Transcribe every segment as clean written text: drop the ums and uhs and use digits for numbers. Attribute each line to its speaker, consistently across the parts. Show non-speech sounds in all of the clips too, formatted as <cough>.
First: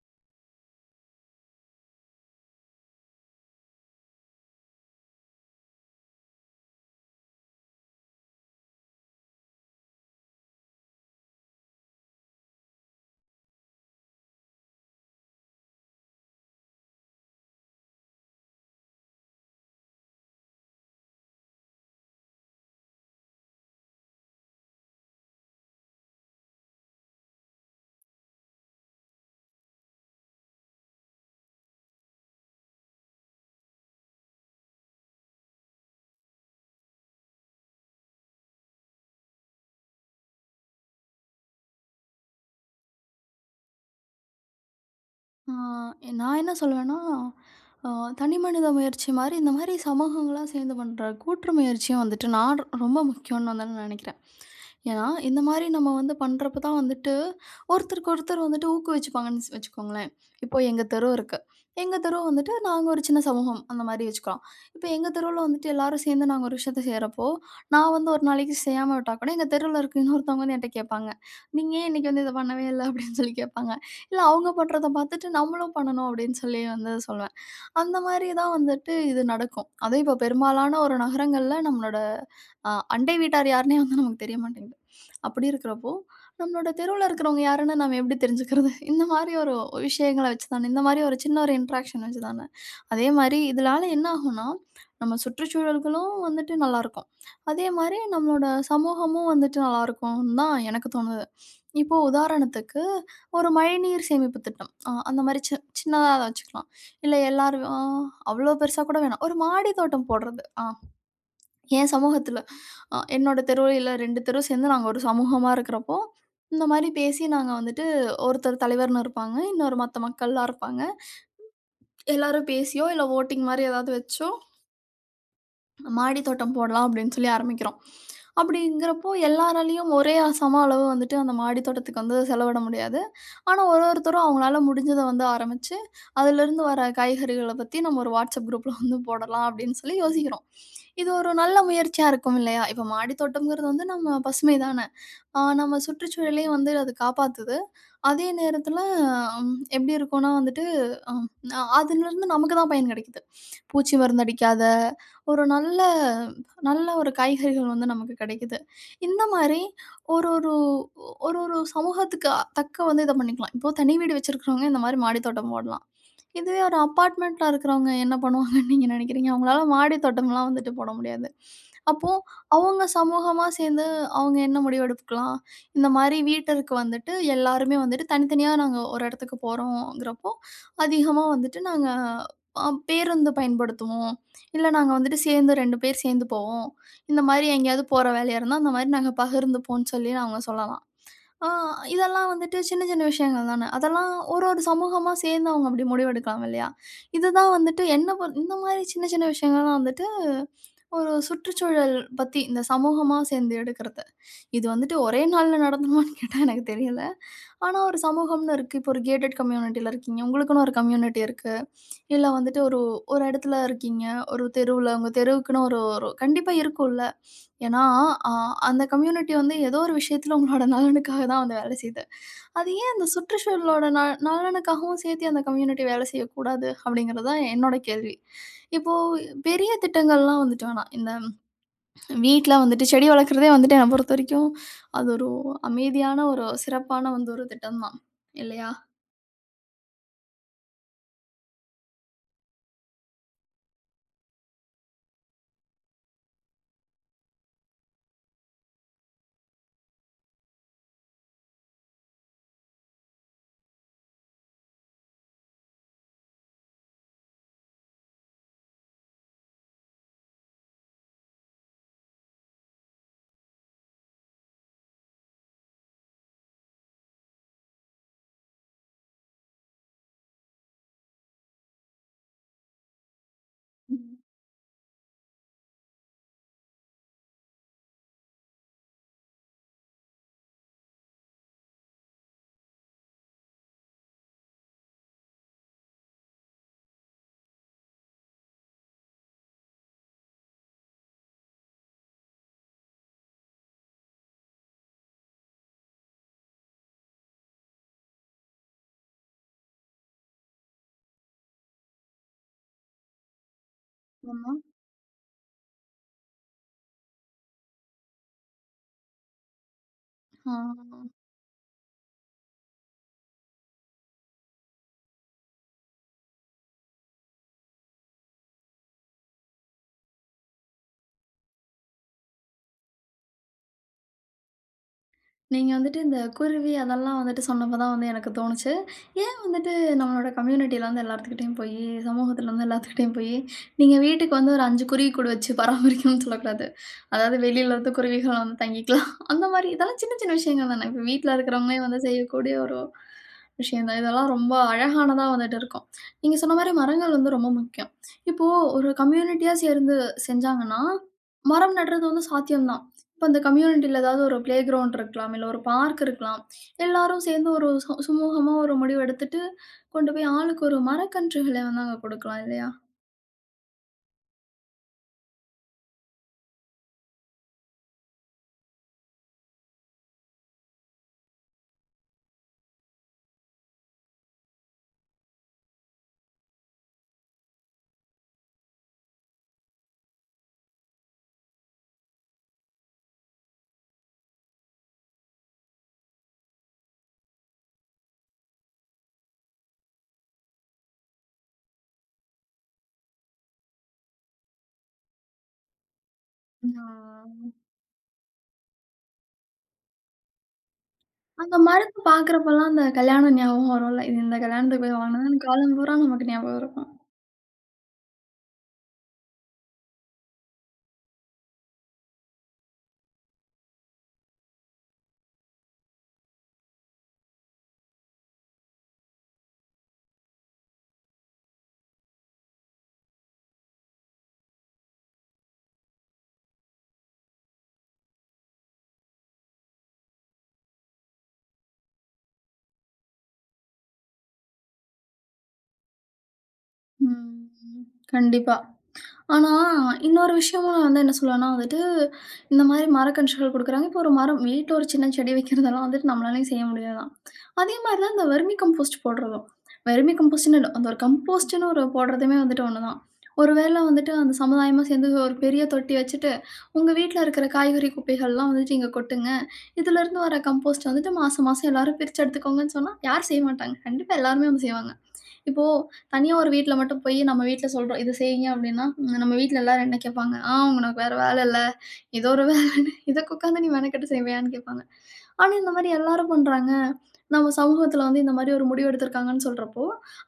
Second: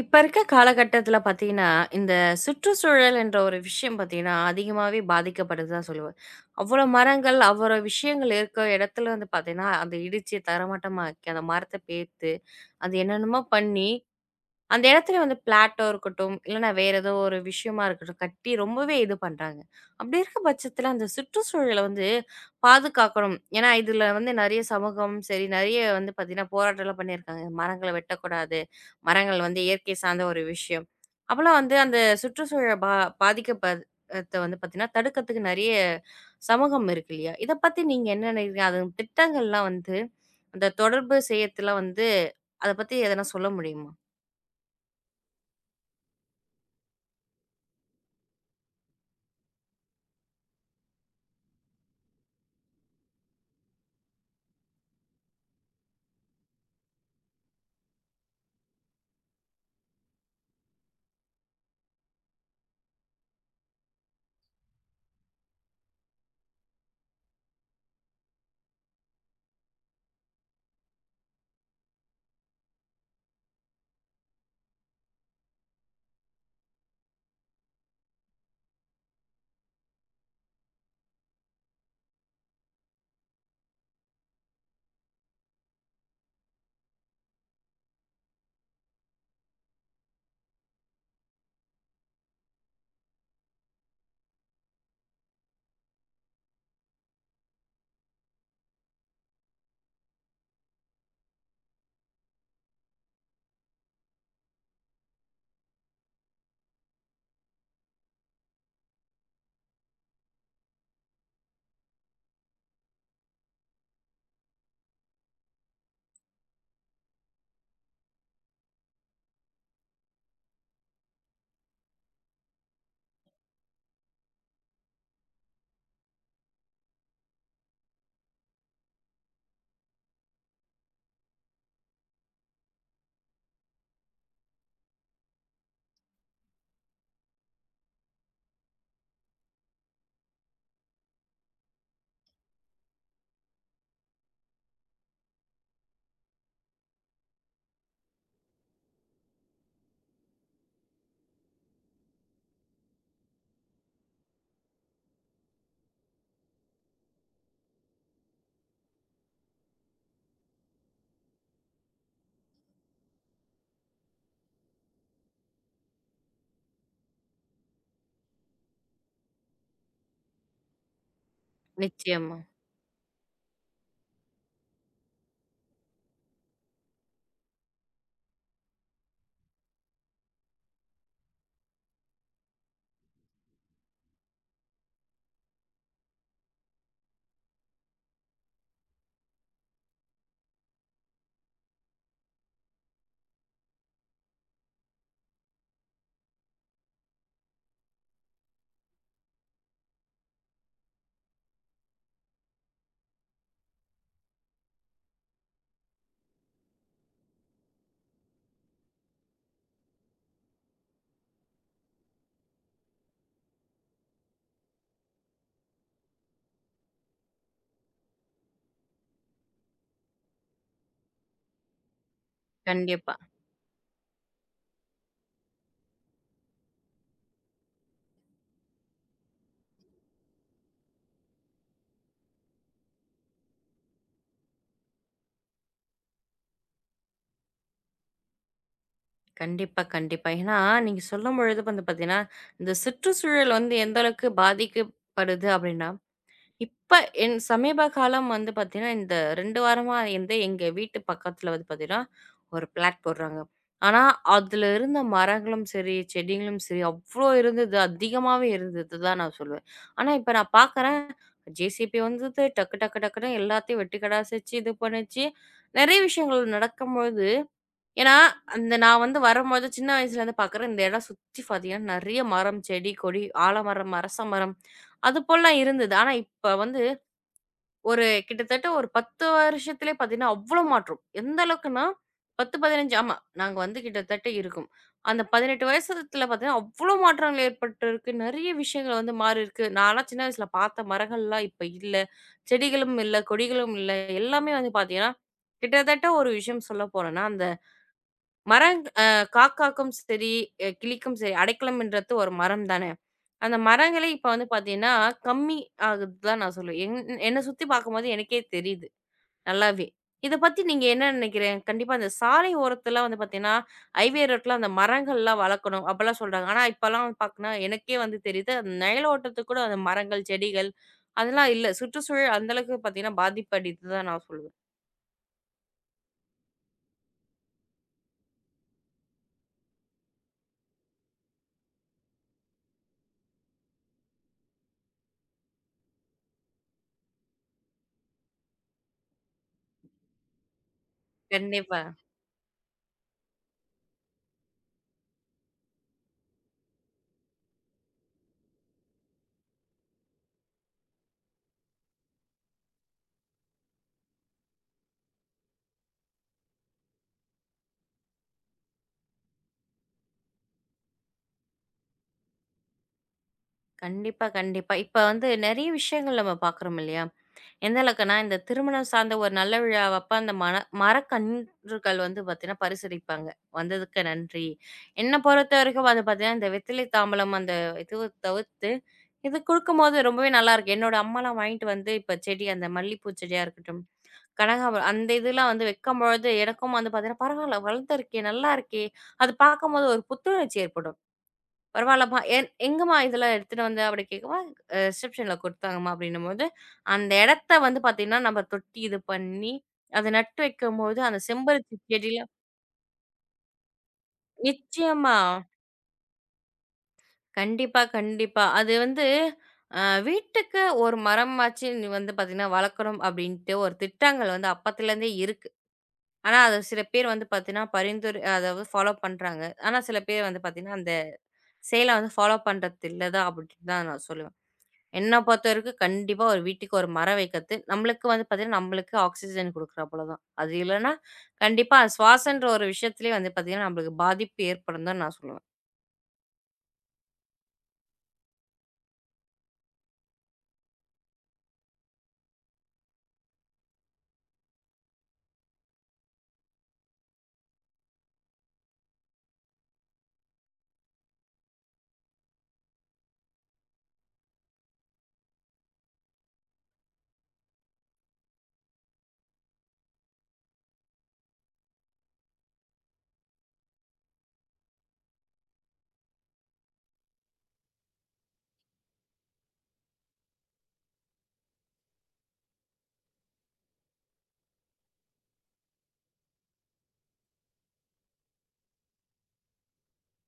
Speaker 1: இப்ப இருக்க காலகட்டத்துல பாத்தீங்கன்னா, இந்த சுற்றுச்சூழல் என்ற ஒரு விஷயம் பாத்தீங்கன்னா, அதிகமாவே பாதிக்கப்படுது தான் சொல்லுவேன். அவ்வளோ மரங்கள், அவ்வளோ விஷயங்கள் இருக்க இடத்துல வந்து பாத்தீங்கன்னா, அந்த இடிச்சு தரைமட்டமாக்கி, அந்த மரத்த பேத்து, அது என்னென்னமோ பண்ணி அந்த இடத்துல வந்து பிளாட்டோ இருக்கட்டும், இல்லன்னா வேற ஏதோ ஒரு விஷயமா இருக்கட்டும், கட்டி ரொம்பவே இது பண்றாங்க. அப்படி இருக்க பட்சத்துல அந்த சுற்றுச்சூழல வந்து பாதுகாக்கணும். ஏன்னா, இதுல வந்து நெறைய சமூகம் சரி, நெறைய வந்து பார்த்தீங்கன்னா, போராட்டம்லாம் பண்ணியிருக்காங்க. மரங்கள வெட்டக்கூடாது. மரங்கள் வந்து இயற்கை சார்ந்த ஒரு விஷயம். அப்பலாம் வந்து அந்த சுற்றுச்சூழல் பா பாதிக்கப்பத் த வந்து பார்த்தீங்கன்னா, தடுக்கிறதுக்கு நெறைய சமூகம் இருக்கு இல்லையா? இத பத்தி நீங்க என்ன நினைக்கிறீங்க? அது திட்டங்கள்லாம் வந்து அந்த தொடர்பு செய்யறதுலாம் வந்து அத பத்தி எதனா சொல்ல முடியுமா?
Speaker 2: ஆ, நான் என்ன சொல்லுவேன்னா, அ தனி மனித முயற்சி மாரி, இந்த மாரி சமூகங்களா சேர்ந்து பண்ற கூற்று முயற்சியும் வந்துட்டு நான் ரொம்ப முக்கியம்னு வந்து நான் நெனைக்கிறேன். ஏன்னா, இந்த மாரி நம்ம வந்து பண்றப்ப தான் வந்துட்டு, ஒருத்தருக்கு ஒருத்தர் வந்துட்டு ஊக்குவிச்சுப்பாங்கன்னு வச்சுக்கோங்களேன். இப்போ எங்க தெரு இருக்கு. எங்க தெரு வந்துட்டு நாங்க ஒரு சின்ன சமூகம் அந்த மாரி வச்சுக்கலாம். இப்ப எங்க தெருவுல வந்துட்டு எல்லாரும் சேர்ந்து நாங்க ஒரு விஷயத்த செய்றப்போ, நான் வந்து ஒரு நாளைக்கு செய்யாம விட்டா கூட, எங்க தெருவுல இருக்க இன்னொருத்தவங்க வந்து என்ட்ட கேட்பாங்க. "நீங்க ஏன் இன்னைக்கு வந்து இத பண்ணவே இல்ல?" அப்படின்னு சொல்லி கேட்பாங்க. இல்ல அவங்க பண்றத பார்த்துட்டு நம்மளும் பண்ணணும் அப்படின்னு சொல்லி வந்து சொல்லுவேன். அந்த மாரி தான் வந்துட்டு இது நடக்கும். அதுவும் இப்ப பெரும்பாலான ஒரு நகரங்கள்ல நம்மளோட அ அண்டை வீட்டார் யாருன்னே வந்து நமக்கு தெரிய மாட்டேங்குது. அப்படி இருக்கிறப்போ, நம்மளோட தெருவுல இருக்கிறவங்க யாருன்னு நம்ம எப்படி தெரிஞ்சுக்கிறது? <laughs> இந்த மாரி ஒரு விஷயங்கள வச்சு தானே. இந்த மாரி ஒரு சின்ன ஒரு இன்ட்ராக்ஷன் வச்சு தானே. அதே மாரி இதனால என்ன ஆகும்னா, நம்ம சுற்றுச்சூழல்களும் வந்துட்டு நல்லாருக்கும். அதே மாரி நம்மளோட சமூகமும் வந்துட்டு நல்லாருக்கும்னு தான் எனக்கு தோணுது. இப்போ உதாரணத்துக்கு, ஒரு மழைநீர் சேமிப்பு திட்டம். அந்த மாரி சின்னதா வச்சுக்கலாம். இல்ல எல்லாரும் அவ்ளோ பெருசா கூட வேணாம். ஒரு மாடி தோட்டம் போடுறது. என் சமூகத்துல, என்னோட தெருவுல இல்ல 2 தெரு சேர்ந்து நாங்க ஒரு சமூகமா இருக்கிறப்போ, இந்த மாரி பேசி நாங்க வந்துட்டு ஒருத்தர் தலைவர்ன்னு இருப்பாங்க. இன்னொரு மத்த மக்கள்லாம் இருப்பாங்க. எல்லாரும் பேசியோ, இல்ல வோட்டிங் மாரி ஏதாவது வச்சோ மாடி தோட்டம் போடலாம் அப்படின்னு சொல்லி ஆரம்பிக்கிறோம். அப்படிங்கிறப்போ எல்லாராலயும் ஒரே சம அளவு வந்துட்டு அந்த மாடி தோட்டத்துக்கு வந்து செலவிட முடியாது. ஆனா ஒருத்தரும் அவங்களால முடிஞ்சத வந்து ஆரம்பிச்சு, அதிலிருந்து வர காய்கறிகள பத்தி நம்ம ஒரு வாட்ஸ்அப் குரூப்ல வந்து போடலாம் அப்படின்னு சொல்லி யோசிக்கிறோம். இது ஒரு நல்ல முயற்சியா இருக்கும் இல்லையா? இப்ப மாடி தோட்டம்ங்கிறது வந்து நம்ம பசுமை தான. ஆ நம்ம சுற்றுச்சூழலையும் வந்து அது காப்பாத்துது. அதே நேரத்தில எப்படி இருக்கும்னா வந்துட்டு, அம் அ அதிலிருந்து நமக்கு தான் பயன் கிடைக்குது. பூச்சி மருந்து அடிக்காத ஒரு நல்ல நல்ல ஒரு காய்கறிகள் வந்து நமக்கு கிடைக்குது. இந்த மாரி ஒரு ஒரு ஒரு ஒரு சமூகத்துக்கு தக்க வந்து இத பண்ணிக்கலாம். இப்போ தனி வீடு வச்சிருக்கிறவங்க இந்த மாரி மாடி தோட்டம் போடலாம். இதுவே ஒரு அபார்ட்மெண்ட்ல இருக்கிறவங்க என்ன பண்ணுவாங்கன்னு நீங்க நினைக்கிறீங்க? அவங்களால மாடி தோட்டம்லாம் வந்துட்டு போட முடியாது. அப்போ
Speaker 1: நிச்சயமா.
Speaker 2: அவங்க சமூகமா சேர்ந்து அவங்க என்ன முடிவெடுக்கலாம்? இந்த மாரி வீட்டருக்கு வந்துட்டு எல்லாருமே வந்துட்டு தனித்தனியா நாங்க ஒரு இடத்துக்கு போறோம்ங்கிறப்போ, அதிகமா வந்துட்டு நாங்க பேருந்து பயன்படுத்துவோம். இல்ல நாங்க வந்துட்டு சேர்ந்து 2 பேர் சேர்ந்து போவோம். இந்த மாரி எங்கேயாவது போற வேலையா இருந்தா, அந்த மாரி நாங்க பகிர்ந்துப்போம்ன்னு சொல்லி அவங்க சொல்லலாம். ஆ இதெல்லாம் வந்துட்டு சின்ன சின்ன விஷயங்கள் தானே. அதெல்லாம் ஒரு ஒரு சமூகமா சேர்ந்து அவங்க அப்படி முடிவெடுக்கலாம் இல்லையா? இதுதான் வந்துட்டு என்ன பொறு இந்த மாரி சின்ன சின்ன விஷயங்கள்லாம் வந்துட்டு ஒரு சுற்றுச்சூழல் பத்தி, இந்த சமூகமா சேர்ந்து எடுக்குறது. இது வந்துட்டு ஒரே நாள்ல நடந்துமான்னு கேட்டா எனக்கு தெரியல. ஆனா ஒரு சமூகம்னு இருக்கு. இப்போ ஒரு கேட்டட் கம்யூனிட்டில இருக்கீங்க. உங்களுக்குன்னு ஒரு கம்யூனிட்டி இருக்கு. இல்ல வந்துட்டு ஒரு ஒரு இடத்துல இருக்கீங்க. ஒரு தெருவுல, உங்க தெருவுக்குன்னு ஒரு ஒரு கண்டிப்பா இருக்கும்ல. ஏன்னா, அ அந்த கம்யூனிட்டி வந்து ஏதோ ஒரு விஷயத்துல உங்களோட நலனுக்காக தான் வந்து வேலை செய்யுது. அது ஏன் அந்த
Speaker 1: கண்டிப்பா.
Speaker 2: சுற்றுச்சூழலோட நலனுக்காகவும் சேர்த்து அந்த கம்யூனிட்டி வேலை செய்யக்கூடாது? அப்படிங்கிறது தான் என்னோட கேள்வி. இப்போ பெரிய திட்டங்கள்லாம் வந்துட்டு வேணாம். இந்த வீட்ல வந்துட்டு செடி வளர்க்குறதே வந்துட்டு என்ன பொறுத்தவரைக்கும், அது ஒரு அமைதியான ஒரு சிறப்பான வந்து ஒரு திட்டம் தான். இல்லையா?
Speaker 1: கண்டிப்பா, கண்டிப்பா. ஏன்னா, நீங்க சொல்லும்பொழுது வந்து பார்த்தீங்கன்னா, இந்த சுற்றுச்சூழல் வந்து எந்த அளவுக்கு பாதிக்கப்படுது அப்படின்னா, இப்ப என் சமீப காலம் வந்து பார்த்தீங்கன்னா, இந்த 2 வாரமா வந்து எங்க வீட்டு பக்கத்துல வந்து பார்த்தீங்கன்னா, ஒரு பிளாட் போடுறாங்க. ஆனா, அதுல இருந்த மரங்களும் சரி, செடிகளும் சரி அவ்ளோ இருந்தது. அதிகமாவே இருந்தது தான் நான் சொல்லுவேன். ஆனா, இப்ப நான் பார்க்குறேன் ஜேசிபி வந்தது. டக்கு, டக்கு, டக்குன்னு எல்லாத்தையும் வெட்டி கடாசிச்சு, இது பண்ணுச்சு. நெறைய விஷயங்கள் நடக்கும்பொழுது ஏன்னா, அந்த நான் வந்து வரும்போது சின்ன வயசுலேருந்து பார்க்குறேன். இந்த இடம் சுத்தி பார்த்தீங்கன்னா, நெறைய மரம், செடி, கொடி, ஆலமரம், அரச
Speaker 2: ம்.
Speaker 1: மரம் அது போலலாம் இருந்தது. ஆனா, இப்ப வந்து ஒரு கிட்டத்தட்ட ஒரு 10 வருஷத்திலே பார்த்தீங்கன்னா, அவ்ளோ மாற்றம். எந்த அளவுக்குன்னா, 10, 15 ஆமா. நாங்க வந்து கிட்டத்தட்ட இருக்கும். அந்த 18 வயசுல பார்த்தீங்கன்னா, அவ்ளோ மாற்றங்கள் ஏற்பட்டிருக்கு. நெறைய விஷயங்கள் வந்து மாறியிருக்கு. நான்லாம் சின்ன வயசுல பார்த்த மரங்கள்லாம் இப்ப இல்ல. செடிகளும் இல்ல, கொடிகளும் இல்ல. எல்லாமே வந்து பார்த்தீங்கன்னா, கிட்டத்தட்ட ஒரு விஷயம் சொல்ல போனோம்னா, அந்த மரங் அ காக்காக்கும் சரி, கிளிக்கும் சரி, அடைக்கலம்ன்றது ஒரு மரம் தானே! அந்த மரங்களே இப்ப வந்து
Speaker 2: ஆமா.
Speaker 1: பார்த்தீங்கன்னா, கம்மி ஆகுது தான் நான் சொல்லுவேன். என் என்ன சுத்தி பார்க்கும்போது எனக்கே தெரியுது, நல்லாவே. இத
Speaker 2: ஆ.
Speaker 1: பத்தி நீங்க என்ன நினைக்கிறீங்க? கண்டிப்பா அந்த சாலை ஓரத்துல வந்து பார்த்தீங்கன்னா, ஹைவே ரோட்ல அந்த மரங்கள்லாம் வளர்க்கணும், அப்பலாம் சொல்றாங்க. ஆனா, இப்பலாம் பார்க்கனா எனக்கே வந்து தெரியுது, அந்த நிழல் ஓட்டத்துக்கு கூட அந்த மரங்கள், செடிகள் அதெல்லாம் இல்ல. சுற்றுச்சூழல் அந்த அளவுக்கு பார்த்தீங்கன்னா, பாதிப்படையுது தான் நான் சொல்லுவேன்.
Speaker 2: நீங்க வந்துட்டு இந்த குருவி அதெல்லாம் வந்துட்டு சொன்னப்ப தான் வந்து எனக்கு தோணுச்சு. ஏன் வந்துட்டு நம்மளோட கம்யூனிட்டில வந்து எல்லாத்துக்கிட்டயும் போயி, சமூகத்துல வந்து எல்லாத்துக்கிட்டயும் போயி, நீங்க வீட்டுக்கு வந்து ஒரு 5 குருவிக்கூடு வச்சு பராமரிக்கணும்னு சொல்லக்கூடாது. அதாவது வெளியில இருந்து குருவிகள் வந்து தங்கிக்கலாம். அந்த மாரி இதெல்லாம் சின்ன சின்ன விஷயங்கள் தானே. இப்ப வீட்ல
Speaker 1: கண்டிப்பா.
Speaker 2: இருக்கிறவங்களே வந்து செய்யக்கூடிய ஒரு விஷயம் தான். இதெல்லாம் ரொம்ப அழகானதா வந்துட்டு இருக்கும். நீங்க சொன்ன மாரி மரங்கள் வந்து ரொம்ப முக்கியம். இப்போ ஒரு கம்யூனிட்டியா சேர்ந்து செஞ்சாங்கன்னா, மரம் நடுறது வந்து சாத்தியம் தான். இப்ப அந்த கம்யூனிட்டில ஏதாவது ஒரு பிளே கிரவுண்ட் இருக்கலாம். இல்ல ஒரு பார்க் இருக்கலாம். எல்லாரும் சேர்ந்து ஒரு சுமூகமா ஒரு முடிவு எடுத்துட்டு, கொண்டு போய் ஆளுக்கு ஒரு மரக்கன்றுகள வந்து அங்க கொடுக்கலாம் இல்லையா?
Speaker 1: கண்டிப்பா, கண்டிப்பா. இப்ப வந்து நெறைய விஷயங்கள் நம்ம பார்க்குறோம் இல்லயா? எந்த அளவுக்குன்னா, இந்த திருமணம் சார்ந்த ஒரு நல்ல விழாவப்ப அந்த மன மரக்கன்றுகள் வந்து பார்த்தீங்கன்னா, பரிசளிப்பாங்க. வந்ததுக்கு நன்றி. என்ன பொறுத்தவரைக்கும் அது பார்த்தீங்கன்னா, இந்த வெத்திலை தாம்பலம் அந்த இதுவ தவிர்த்து, இது குடுக்கும்போது ரொம்பவே நல்லாருக்கு. என்னோட அம்மாலாம் வாங்கிட்டு வந்து இப்ப செடி அந்த மல்லிப்பூ செடியா இருக்கட்டும், கனகாம்பரம் அந்த இதெல்லாம் வந்து வைக்கும்பொழுது எனக்கும் வந்து பார்த்தீங்கன்னா, பரவால்ல வளர்ந்துருக்கே! நல்லாருக்கே! அது பார்க்கும்போது ஒரு புத்துணர்ச்சி ஏற்படும். பரவாயில்லம்மா. என் எங்கம்மா இதெல்லாம் எடுத்துட்டு வந்த? அப்படி கேட்கவா, ரிசப்ஷன்ல குடுத்தாங்கம்மா அப்படின்னும்போது, அந்த
Speaker 2: ம்.
Speaker 1: இடத்த வந்து பார்த்தீங்கன்னா, நம்ம தொட்டி இது பண்ணி, அத நட்டு வைக்கும்போது, அந்த
Speaker 2: அந்த
Speaker 1: செம்பருத்தி
Speaker 2: மரத்த
Speaker 1: செடியில
Speaker 2: பார்க்குறப்பலாம் அந்த கல்யாணம் ஞாபகம் வரும்ல. இது இந்த கல்யாணத்துக்கு போய்
Speaker 1: நிச்சயமா.
Speaker 2: வாங்குனதுன்னு காலம் பூரா நமக்கு ஞாபகம் இருக்கும்.
Speaker 1: கண்டிப்பா, கண்டிப்பா. அது வந்து அ வீட்டுக்கு ஒரு மரமாச்சு நீ வந்து பார்த்தீங்கன்னா, வளர்க்கணும் அப்படின்ட்டு ஒரு திட்டங்கள் வந்து அப்பத்துலேருந்தே இருக்கு. ஆனா, அது சில பேர் வந்து பார்த்தீங்கன்னா, பரிந்துரை அதாவது ஃபாலோ பண்றாங்க. ஆனா, சில பேர் வந்து பார்த்தீங்கன்னா, அந்த செயல வந்து ஃபாலோ பண்றது இல்ல தான் அப்படின்னு தான் நான் சொல்லுவேன். என்ன பொறுத்த வரைக்கும் கண்டிப்பா ஒரு வீட்டுக்கு ஒரு மரம் வைக்கிறது நம்மளுக்கு வந்து பார்த்தீங்கன்னா, நம்மளுக்கு ஆக்ஸிஜன் குடுக்குறா போல தான். அது இல்லன்னா, கண்டிப்பா சுவாசன்ற ஒரு விஷயத்திலயே வந்து பார்த்தீங்கன்னா, நம்மளுக்கு பாதிப்பு ஏற்படும் தான் நான் சொல்லுவேன்.
Speaker 2: ம். கண்டிப்பா. ஆனா, இன்னொரு விஷயமும் நான் வந்து என்ன சொல்லுவேன்னா வந்துட்டு, இந்த மாரி மரக்கன்றுகள் குடுக்குறாங்க. இப்போ ஒரு மரம் வீட்ல ஒரு சின்ன செடி வைக்கிறதெல்லாம் வந்துட்டு நம்மளாலயும் செய்ய முடியாது தான். அதே மாரி தான் இந்த வெர்மி கம்போஸ்ட் போடுறதும். வெர்மி கம்போஸ்ட்ன்னு இல்ல. அந்த ஒரு கம்போஸ்ட்ன்னு ஒரு போடுறதுமே வந்துட்டு ஒண்ணு தான். ஒரு வேள வந்துட்டு அந்த சமுதாயமா சேர்ந்து ஒரு பெரிய தொட்டி வச்சுட்டு, உங்க வீட்ல இருக்கிற காய்கறி குப்பைகள்லாம் வந்துட்டு இங்க கொட்டுங்க. இதுலருந்து வர கம்போஸ்ட் வந்துட்டு மாசம் மாசம் எல்லாரும் பிரிச்சு எடுத்துக்கோங்கன்னு சொன்னா, யார் செய்ய மாட்டாங்க. கண்டிப்பா எல்லாருமே வந்து செய்வாங்க. இப்போ தனியா ஒரு வீட்ல மட்டும் போயி நம்ம வீட்ல சொல்றோம். "இத செய்யுங்க" அப்டின்னா, நம்ம வீட்ல எல்லாரும் என்ன கேட்பாங்க? "ஆ உனக்கு வேற வேல இல்ல. ஏதோ ஒரு வேலன்னு இதுக்கு உட்காந்து <laughs> நீ மெனக்கெட்டு செய்வியான்னு?" கேட்பாங்க. ஆனா இந்த மாரி எல்லாரும் பண்றாங்க. நம்ம சமூகத்துல வந்து இந்த மாரி ஒரு முடிவு எடுத்திருக்காங்கன்னு சொல்றப்போ,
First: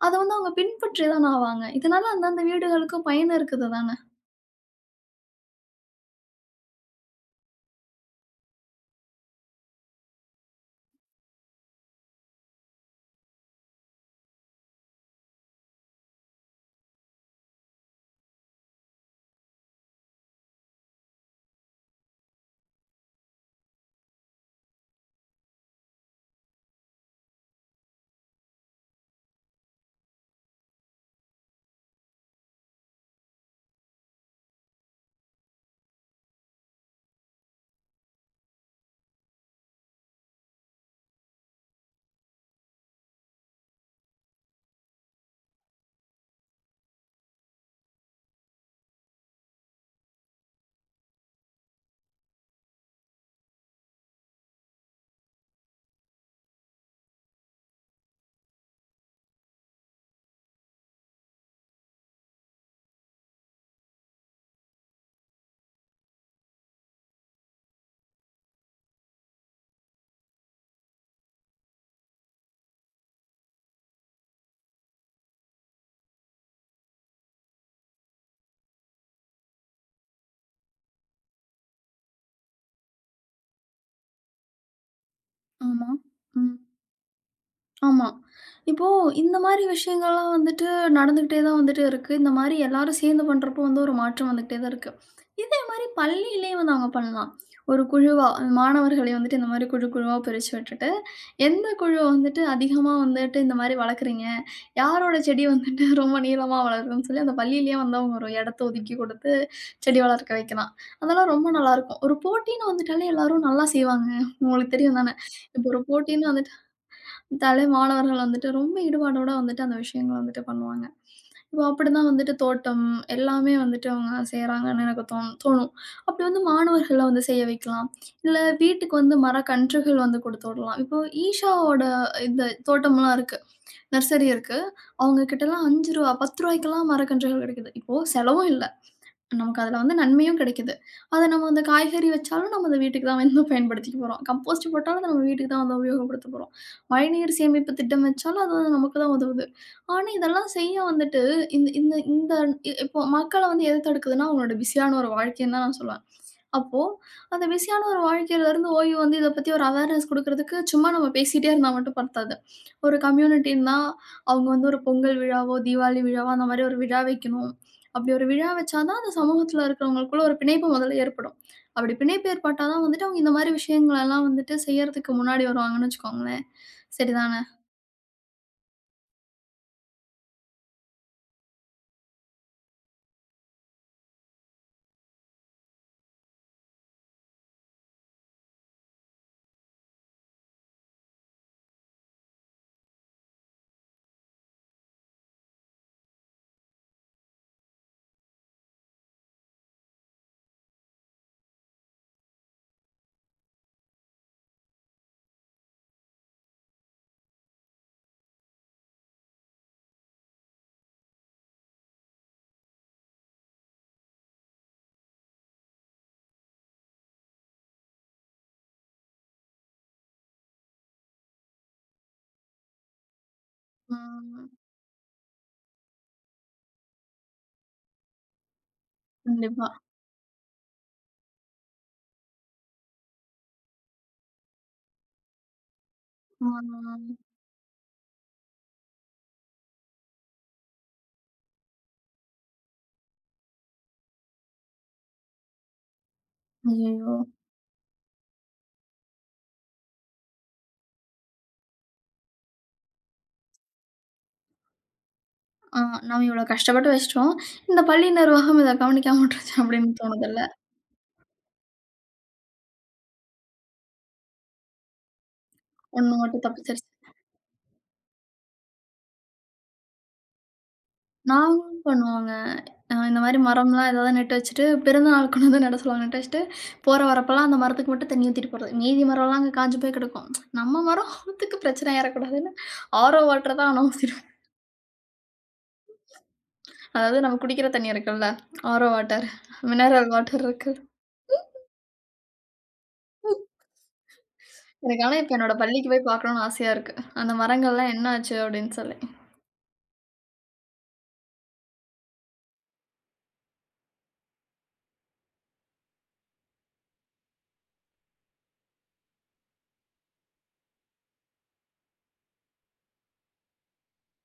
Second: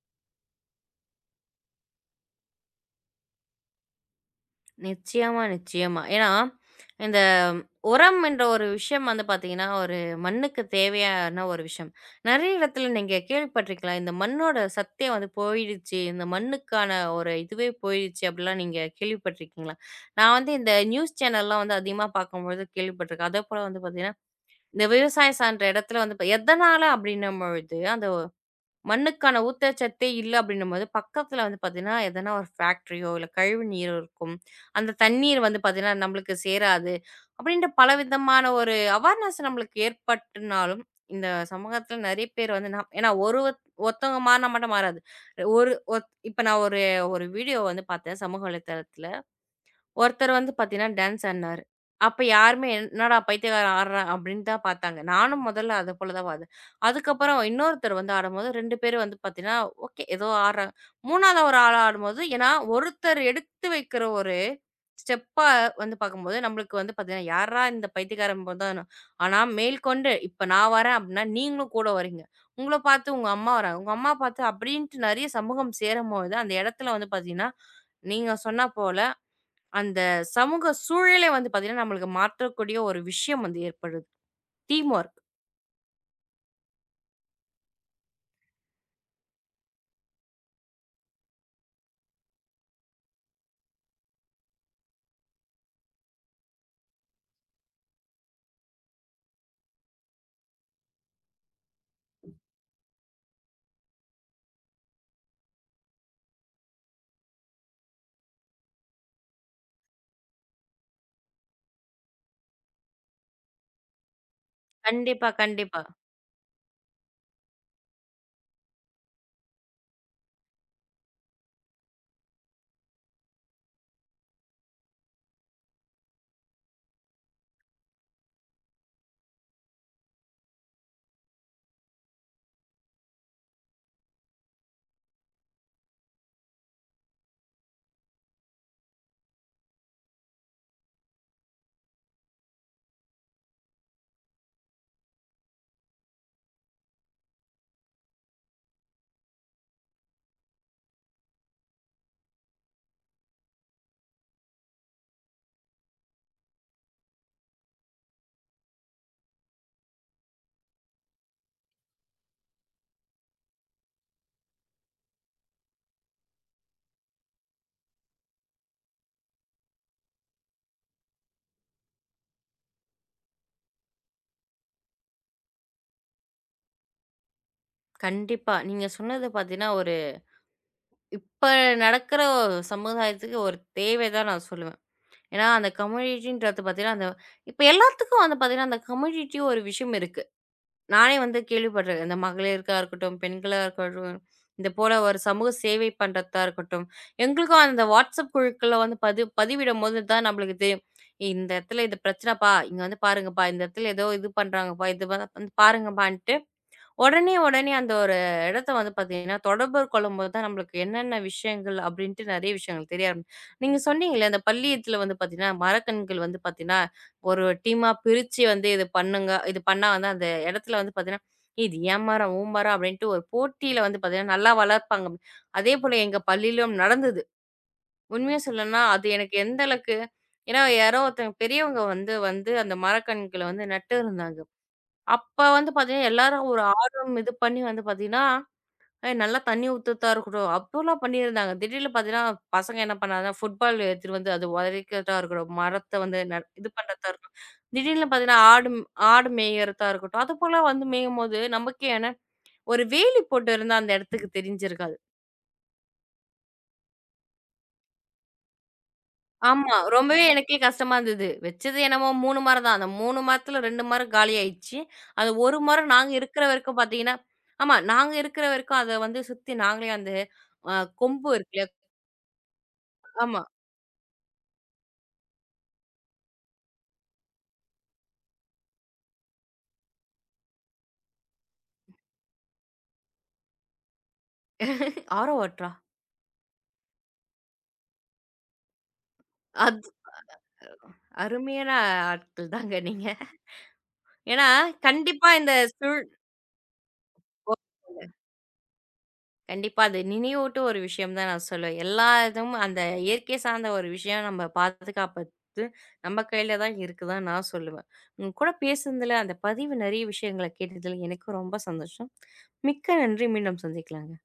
Speaker 2: அத வந்து அவங்க பின்பற்றி தான ஆவாங்க. இதனால அந்தந்த வீடுகளுக்கும் பயன் இருக்குது தான?
Speaker 1: நிச்சயமா, நிச்சயமா. ஏன்னா, இந்த உரம் என்ற ஒரு விஷயம் வந்து பார்த்தீங்கன்னா, ஒரு மண்ணுக்கு தேவையான ஒரு விஷயம். நெறைய இடத்துல நீங்க கேள்விப்பட்டிருக்கலாம். இந்த மண்ணோட சத்தே வந்து போயிடுச்சு. இந்த மண்ணுக்கான ஒரு இதுவே போயிடுச்சு அப்படிலாம் நீங்க கேள்விப்பட்டிருக்கீங்களா? நான் வந்து இந்த நியூஸ் சேனல்லாம் வந்து அதிகமா பார்க்கும்பொழுது கேள்விப்பட்டிருக்கேன். அதேபோல வந்து பார்த்தீங்கன்னா, இந்த விவசாயம் சார்ந்த இடத்துல வந்து எதனால அப்படின்னும் பொழுது அந்த மண்ணுக்கான ஊட்டச்சத்தே இல்ல அப்படின்னும்போது, பக்கத்துல வந்து பாத்தீங்கன்னா, எதனா ஒரு ஃபேக்டரியோ, இல்ல கழிவு நீரோ இருக்கும். அந்த தண்ணீர் வந்து பாத்தீங்கன்னா, நம்மளுக்கு சேராது. அப்படின்ற பலவிதமான ஒரு அவேர்னஸ் நம்மளுக்கு ஏற்பட்டுனாலும், இந்த சமூகத்துல நெறைய பேர் வந்து நம் ஏன்னா ஒரு ஒருத்தவங்க மாறுனா மட்டும் மாறாது. ஒரு ஒத் இப்ப நான் ஒரு ஒரு வீடியோ வந்து பாத்தேன் சமூக வலைதளத்துல. ஒருத்தர் வந்து பார்த்தீங்கன்னா, டான்ஸ் ஆடுனாரு. அப்ப யாருமே "என்னடா பைத்தியக்காரன் ஆடுறான்" அப்படின்னு தான் பார்த்தாங்க. நானும் முதல்ல அது போல தான் பார்த்தேன். அதுக்கப்புறம் இன்னொருத்தர் வந்து ஆடும்போது 2 பேரும் வந்து பார்த்தீங்கன்னா, ஓகே ஏதோ ஆடுறாங்க. 3வது ஒரு ஆள் ஆடும்போது ஏன்னா ஒருத்தர் எடுத்து வைக்கிற ஒரு ஸ்டெப்பா வந்து பார்க்கும்போது, நம்மளுக்கு வந்து பார்த்தீங்கன்னா, யார்ரா இந்த பைத்தியக்காரன் போல தான் ஆனா மேல்கொண்டு இப்ப நான் வரேன் அப்படின்னா, நீங்களும் கூட வரீங்க. உங்கள பார்த்து உங்க அம்மா வராங்க. உங்க அம்மா பார்த்து அப்படின்ட்டு நெறைய சமூகம் சேரும்போது, அந்த இடத்துல வந்து பார்த்தீங்கன்னா, நீங்க சொன்னா போல அந்த சமூக சூழலே வந்து பார்த்தீங்கன்னா, நம்மளுக்கு மாற்றக்கூடிய ஒரு விஷயம் வந்து ஏற்படுது. Team work.
Speaker 2: ஆமா. ம். ஆமா. இப்போ இந்த மாரி விஷயங்கள்லாம் வந்துட்டு நடந்துகிட்டே தான் வந்துட்டு இருக்கு. இந்த மாரி எல்லாரும் சேர்ந்து பண்றப்போ வந்து ஒரு மாற்றம் வந்துகிட்டே தான் இருக்கு. இதே மாரி பள்ளியிலேயே வந்து அவங்க பண்ணலாம். ஒரு குழுவா அந்த மாணவர்களை வந்துட்டு இந்த மாரி குழு குழுவா பிரிச்சு விட்டுட்டு, எந்த குழு வந்துட்டு அதிகமா வந்துட்டு இந்த மாரி வளர்க்குறீங்க? யாரோட செடி வந்துட்டு <laughs> ரொம்ப நீளமா வளருதுன்னு சொல்லி அந்த பள்ளியிலேயே வந்து அவங்க ஒரு இடத்த ஒதுக்கி குடுத்து செடி வளர்க்க வைக்கலாம். அதெல்லாம் ரொம்ப நல்லாருக்கும். ஒரு போட்டின்னு வந்துட்டாலே எல்லாரும் நல்லா செய்வாங்க. உங்களுக்கு தெரியும் தானே?
Speaker 1: கண்டிப்பா,
Speaker 2: இப்போ ஒரு
Speaker 1: கண்டிப்பா.
Speaker 2: போட்டின்னு வந்துட்டா தலை மாணவர்கள் வந்துட்டு ரொம்ப ஈடுபாடோட வந்துட்டு அந்த விஷயங்கள வந்துட்டு பண்ணுவாங்க. இப்போ அப்படிதான் வந்துட்டு தோட்டம் எல்லாமே வந்துட்டு அவங்க செய்றாங்கன்னு எனக்கு தோணும். அப்படி வந்து மாணவர்கள வந்து செய்ய வைக்கலாம். இல்ல வீட்டுக்கு வந்து மரக்கன்றுகள் வந்து குடுத்து விடலாம். இப்போ ஈஷாவோட இந்த தோட்டம்லாம் இருக்கு. நர்சரி இருக்கு. அவங்க கிட்டலாம் ரூ. 5 ரூ. 10 ரூவாய்க்கெல்லாம் மரக்கன்றுகள் கிடைக்குது. இப்போ செலவும் இல்ல. நமக்கு அதுல வந்து நன்மையும் கிடைக்குது. அத நம்ம அந்த காய்கறி வச்சாலும் நம்ம அத வீட்டுக்கு தான் வந்து பயன்படுத்திக்க போறோம். கம்போஸ்ட் போட்டாலும் அத நம்ம வீட்டுக்கு தான் வந்து உபயோகப்படுத்த போறோம். மழைநீர் சேமிப்பு திட்டம் வச்சாலும் அது வந்து நமக்கு தான் உதவுது. ஆனா, இதெல்லாம் செய்ய வந்துட்டு இந்த இந்த இந்த இ- இப்போ மக்கள வந்து எது தடுக்குதுன்னா, அவங்களோட பிஸியான ஒரு வாழ்க்கைன்னு தான் நான் சொல்லுவேன். அப்போ அந்த பிஸியான ஒரு வாழ்க்கையிலருந்து ஓய்வு வந்து இத பத்தி ஒரு அவேர்னஸ் குடுக்குறதுக்கு சும்மா நம்ம பேசிட்டே இருந்தா மட்டும் பத்தாது. ஒரு கம்யூனிட்டின்னா, அவங்க வந்து ஒரு பொங்கல் விழாவோ, தீபாவளி விழாவோ அந்த மாரி ஒரு விழா வைக்கணும். அப்படி ஒரு விழா வச்சா தான் அந்த சமூகத்துல இருக்கிறவங்களுக்குள்ள ஒரு பிணைப்பு முதல்ல ஏற்படும். அப்படி பிணைப்பு ஏற்பட்டா தான் வந்துட்டு அவங்க இந்த மாரி விஷயங்களெல்லாம் வந்துட்டு செய்யறதுக்கு முன்னாடி வருவாங்கன்னு வச்சுக்கோங்களேன். சரிதானே?
Speaker 1: கண்டிப்பா. நீங்க சொன்னது பார்த்தீங்கன்னா, ஒரு இப்ப நடக்கிற சமுதாயத்துக்கு ஒரு தேவை தான் நான் சொல்லுவேன். ஏன்னா, அந்த கம்யூனிட்டின்றது பார்த்தீங்கன்னா, அந்த இப்ப எல்லாத்துக்கும் வந்து பார்த்தீங்கன்னா, அந்த கம்யூனிட்டி ஒரு விஷயம் இருக்கு. நானே வந்து கேள்விப்பட்டேன். இந்த மகளிருக்கா இருக்கட்டும், பெண்களா இருக்கட்டும், இந்த போல ஒரு சமூக சேவை பண்றதா இருக்கட்டும். எங்களுக்கும் அந்த WhatsApp குழுக்கள்ல வந்து பதிவிடும்போது தான் நம்மளுக்கு தெரியும். "ஏய், இந்த இடத்துல இது பிரச்சனைப்பா, இங்க வந்து பாருங்கப்பா, இந்த இடத்துல ஏதோ இது பண்றாங்கப்பா, இது வந்து வந்து பாருங்கப்பான்ட்டு உடனே, உடனே அந்த ஒரு இடத்த வந்து பார்த்தீங்கன்னா, தொடர்பு கொள்ளும்போது தான் நம்மளுக்கு என்னென்ன விஷயங்கள் அப்படின்ட்டு நெறைய விஷயங்கள் தெரிய ஆரம்பி நீங்க சொன்னீங்கல்ல, அந்த பள்ளியத்தில வந்து பார்த்தீங்கன்னா, மரக்கண்கள் வந்து பார்த்தீங்கன்னா, ஒரு டீமா பிரிச்சு வந்து இது பண்ணுங்க. இது பண்ணா வந்து அந்த இடத்துல வந்து பார்த்தீங்கன்னா, "இது என் மரம், உன் மரம்" அப்படின்ட்டு ஒரு போட்டியில வந்து பார்த்தீங்கன்னா,
Speaker 2: ம்.
Speaker 1: நல்லா வளர்ப்பாங்க. அதேபோல எங்க பள்ளியிலும் நடந்தது. உண்மையா சொல்லணும்னா, அது எனக்கு எந்த
Speaker 2: கண்டிப்பா.
Speaker 1: அளவுக்கு ஏன்னா யாரோ ஒருத்தங்க பெரியவங்க வந்து வந்து அந்த மரக்கன்கள வந்து நட்டு இருந்தாங்க. அப்ப வந்து பார்த்தீங்கன்னா, எல்லாரும் ஒரு ஆர்வம்
Speaker 2: ம்.
Speaker 1: இது பண்ணி வந்து பார்த்தீங்கன்னா, "ஏய் நல்லா தண்ணி ஊத்துறதா இருக்கட்டும்." அப்போலாம் பண்ணியிருந்தாங்க. திடீர்னு பார்த்தீங்கன்னா, பசங்க என்ன பண்ணாங்கன்னா, ஃபுட்பால் எடுத்துட்டு வந்து அது உதைக்கிறதா இருக்கட்டும், மரத்த வந்து இது பண்ணுறதா
Speaker 2: ஐயய்யோ!
Speaker 1: இருக்கட்டும். திடீர்னு பார்த்தீங்கன்னா, ஆடு மேயறதா இருக்கட்டும். அதுபோல வந்து மேயும்போது நமக்கே ஏன்னா ஒரு வேலி போட்டு இருந்தா அந்த இடத்துக்கு தெரிஞ்சிருக்காது.
Speaker 2: ஆ நாம இவ்வளோ கஷ்டப்பட்டு வச்சுட்டோம். இந்த பள்ளி நிர்வாகம் இத கவனிக்காம விட்டுருச்சு
Speaker 1: ஆமா.
Speaker 2: அப்படின்னு
Speaker 1: ரொம்பவே
Speaker 2: தோணுதுல்ல.
Speaker 1: எனக்கே கஷ்டமா இருந்தது. வச்சது என்னமோ 3 மரம் தான். அந்த 3 மரத்துல 2 மரம் காலியாயிடுச்சு. அது 1 மரம் நாங்க
Speaker 2: ஒண்ணு
Speaker 1: இருக்கிற
Speaker 2: மட்டும்
Speaker 1: வரைக்கும்
Speaker 2: தப்பிச்சிருச்சு.
Speaker 1: பார்த்தீங்கன்னா ஆமா. நாங்க இருக்கிற வரைக்கும் அத வந்து சுத்தி நாங்களே அந்த அ கொம்பு இருக்கு இல்லையா?
Speaker 2: நாங்களும் பண்ணுவோங்க. இந்த மாரி
Speaker 1: ஆமா.
Speaker 2: மரம்லாம் ஏதாவது நட்டு வச்சுட்டு, பிறந்தநாள் கொண்டு வந்து நட சொல்லுவாங்க. நட்டு வச்சுட்டு, போற வரப்பலாம் அந்த மரத்துக்கு மட்டும் தண்ணி ஊத்திட்டு போறது. மீதி மரம்லாம் அங்க காஞ்சு போய் கெடக்கும். நம்ம மரத்துக்கு பிரச்சனை ஆயிறக்கூடாதுன்னு, ஆரோ வாட்டர் தான் ஆனா ஊத்திருவேன்.
Speaker 1: ஆரோ வாட்டரா?
Speaker 2: அதாவது நம்ம குடிக்கிற தண்ணி இருக்குல்ல, ஆரோ வாட்டர்,
Speaker 1: அது
Speaker 2: மினரல் வாட்டர் இருக்கு.
Speaker 1: அருமையான ஆட்கள் தாங்க நீங்க. ஏன்னா,
Speaker 2: எனக்கு ஆனா
Speaker 1: கண்டிப்பா
Speaker 2: இப்ப
Speaker 1: இந்த
Speaker 2: என்னோட
Speaker 1: சு
Speaker 2: பள்ளிக்கு போய் பார்க்கணும்னு ஆசையா இருக்கு. அந்த மரங்கள்லாம் என்ன ஆச்சு அப்படின்னு சொல்லி.
Speaker 1: கண்டிப்பா. அது நினைவூட்டும் ஒரு விஷயம் தான் நான் சொல்லுவேன். எல்லா இதுவும் அந்த இயற்கை சார்ந்த ஒரு விஷயம் நம்ம பாதுகாப்பது நம்ம கையில தான் இருக்குதான்னு நான் சொல்லுவேன். உங்க கூட பேசுனதுல அந்த பதிவு நெறைய விஷயங்கள கேட்டதில எனக்கும் ரொம்ப சந்தோஷம். மிக்க நன்றி. மீண்டும் சந்திக்கலாங்க.